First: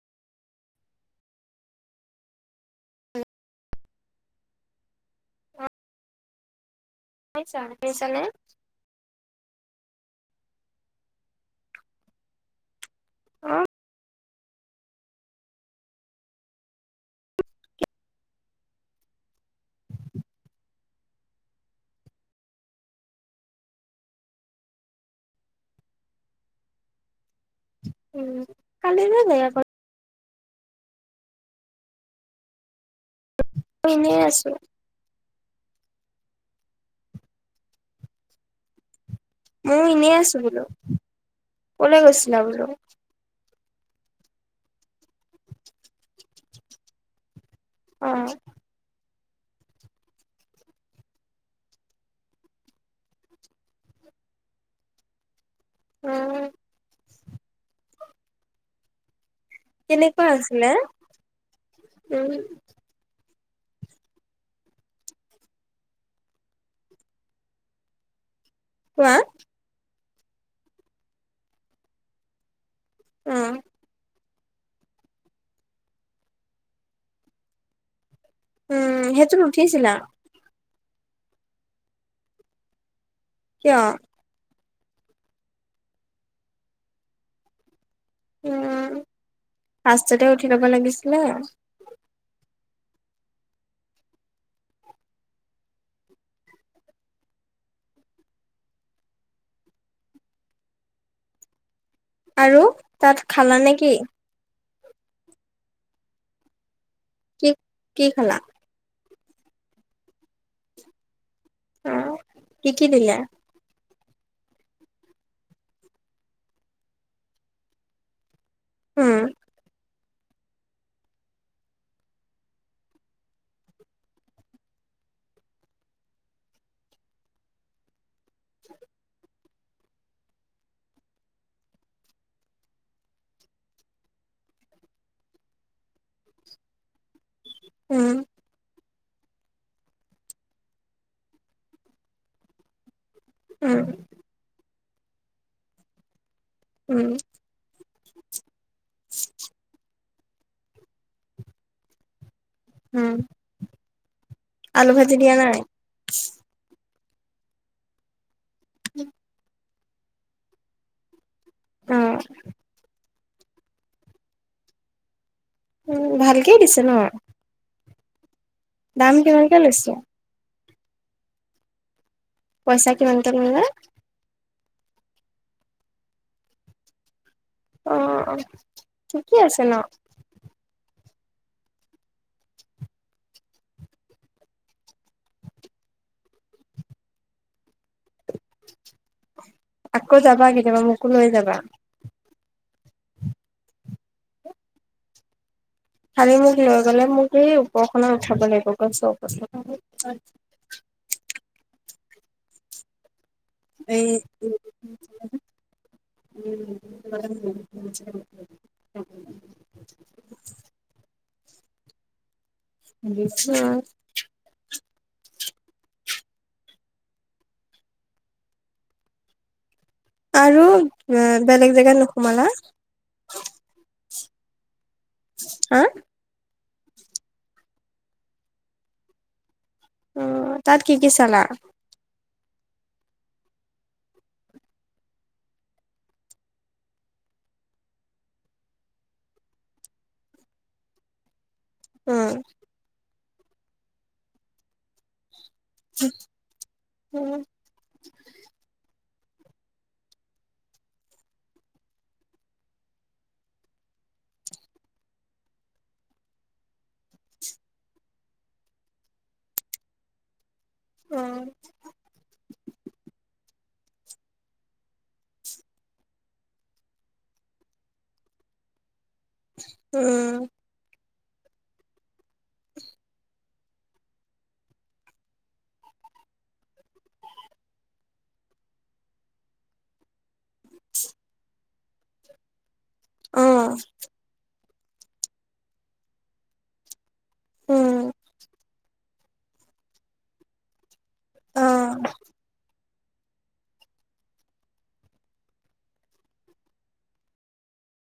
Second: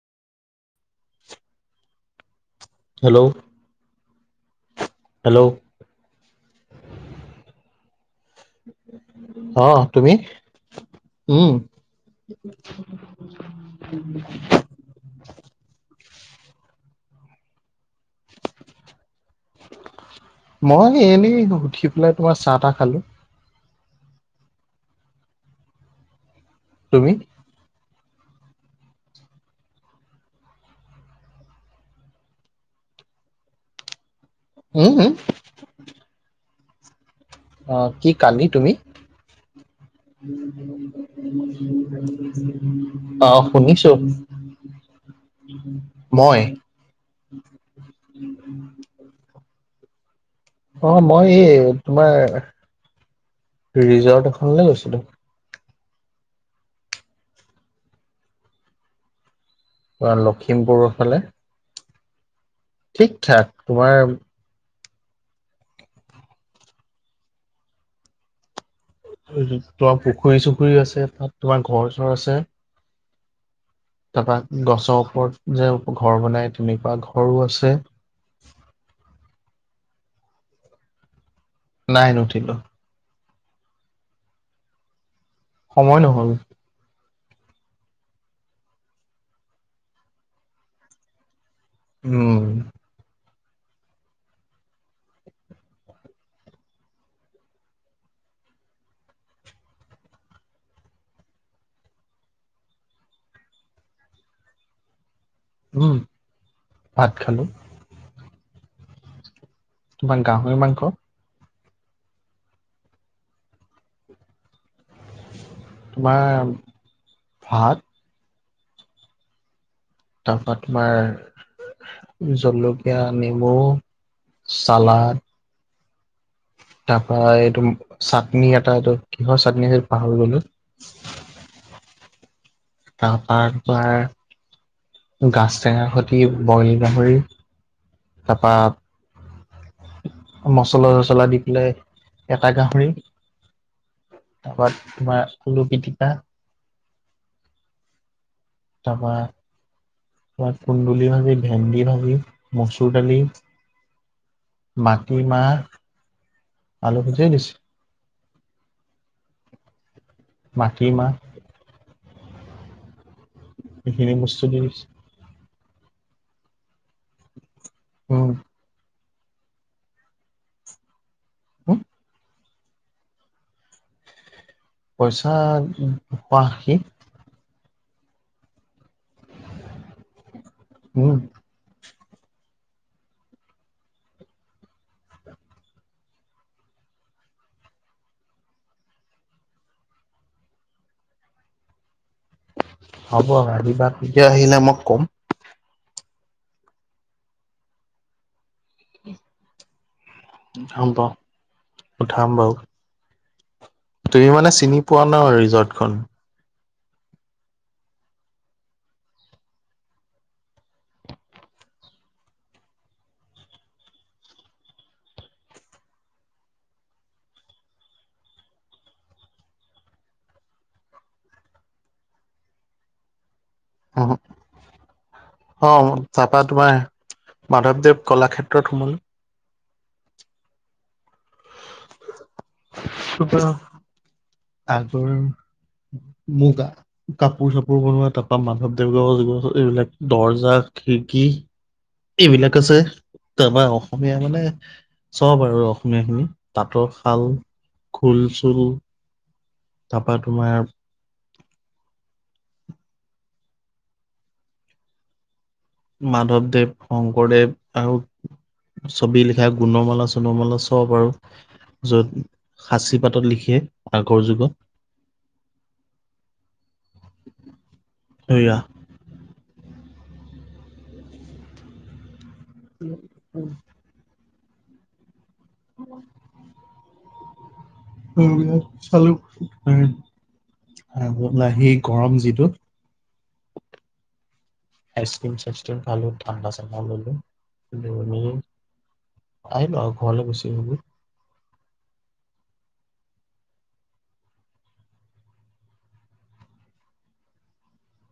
Hello hello পাইছা, শুনিছানে? অ তুমি? উম অ [inaudible] মই এনেই উঠি পেলাই তোমাৰ চাহ তাহ খালো। তুমি? উম কালি যে দেখা ক'ত অ' ইনেই আছোঁ। হু হু অ' কি কালি তুমি ময়ো এনেই আছো বোলো কলে গৈছিলা বোলো [unintelligible] অঁ শুনিছো, মই [unintelligible] ওঁ অঁ, মই এই তোমাৰ ৰিজৰ্ট এখনলে গৈছিলো। উম। তোমাৰ কেনেকুৱা আছিলে? লখিমপুৰৰ ফালে উম ঠিক ঠাক, তোমাৰ কোৱা তোমাৰ পুখুৰী চুখুৰীও আছে, তাত তোমাৰ ঘৰ চৰ আছে। উম। তাপা গছৰ ওপৰত যে ঘৰ বনাই তেনেকুৱা ঘৰো আছে। উম সেইটোত উঠিছিলা? নাই নুঠিলো। কিয়? সময় নহ'ল। উম ফাৰ্ষ্টতে উঠি ল'ব লাগিছিলে। উম। আৰু তাত খানা নে কি? উম ভাত খালো। কি কি খালা? তোমাৰ গাহই মাংস। অঁ কি কি দিলে? তোমাৰ ভাত। উম। তাৰপা তোমাৰ জলকীয়া, নেমু, চালাদ। তাৰপা এইটো চাটনি এটা, এইটো কিহৰ চাটনি আছিল পাহৰি গ'লো। তাৰপা তোমাৰ গাছ টেঙাৰ সৈতি বইল গাহৰি। উম তাৰপা মচলা-চছলা দি পেলাই এটা গাহৰি। উম। তাৰপা তোমাৰ আলু পিটিকা। উম। তাৰপা তোমাৰ কুন্দুলি ভাজি, ভেন্দি ভাজি, মচুৰ উম দালি, আলু ভাজি দিয়া নাই মাটিমাহ। আলু সেইটোৱে দিছে। [unintelligible] মাটি মাহ। অঁ এইখিনি বস্তু দি দিছে। উম ভালকে দিছে ন। উম দাম কিমানকে লৈছে [unintelligible] পইচা কিমানকে কমিলে পইচা উম এশ আষি অ অ ঠিকেই আছে ন। উম আকৌ যাবা কেতিয়াবা মোকো লৈ যাবা। হ'ব ৰাধিকা তেতিয়া আহিলে মই কম। খালি মোক লৈ গ'লে মোক সেই উপৰখনত উঠাব লাগিব কষ্ট মষ্ট কৰি উঠাম বাৰু উঠাম বাৰু। এই তুমি মানে চিনি পোৱা ন ৰিজৰ্ট খন। উম [unintelligible] বিশ্বাস পাৰো এ বেলেগ জেগাত নোসোমালে ওহো অ হা তাৰপৰা তোমাৰ মাধৱদেৱ কলাক্ষেত্ৰত সোমালোঁ উম তাত কি কি চালা [unintelligible] আগৰ, মুগা। কাপোৰ চাপোৰ বনোৱা তাৰ পৰা মাধৱ দেৱৰ যুগত এইবিলাক দৰ্জা, খিৰকী। উম এইবিলাক আছে তাৰপৰা অসমীয়া মানে চব আৰু অসমীয়াখিনি তাঁতৰ শাল খোল চুল তাৰপৰা তোমাৰ মাধৱদেৱ শংকৰদেৱ আৰু ছবি লিখা গুণমালা চুনমালা চব চাব পাৰো উম য'ত সাচি পাতত লিখে। আগৰ যুগত সেয়া উম উম উম। [unintelligible] আৰু ইয়াত চালোঁ উম আগৰ লাহি গৰম যিটো অ আইচক্ৰীম চাইচক্ৰীম খালোঁ ঠাণ্ডা চাণ্ডা ললোঁ উম এইবোৰ তেনেকেই আহিলো আও ঘৰলে গুচি আহিলো অ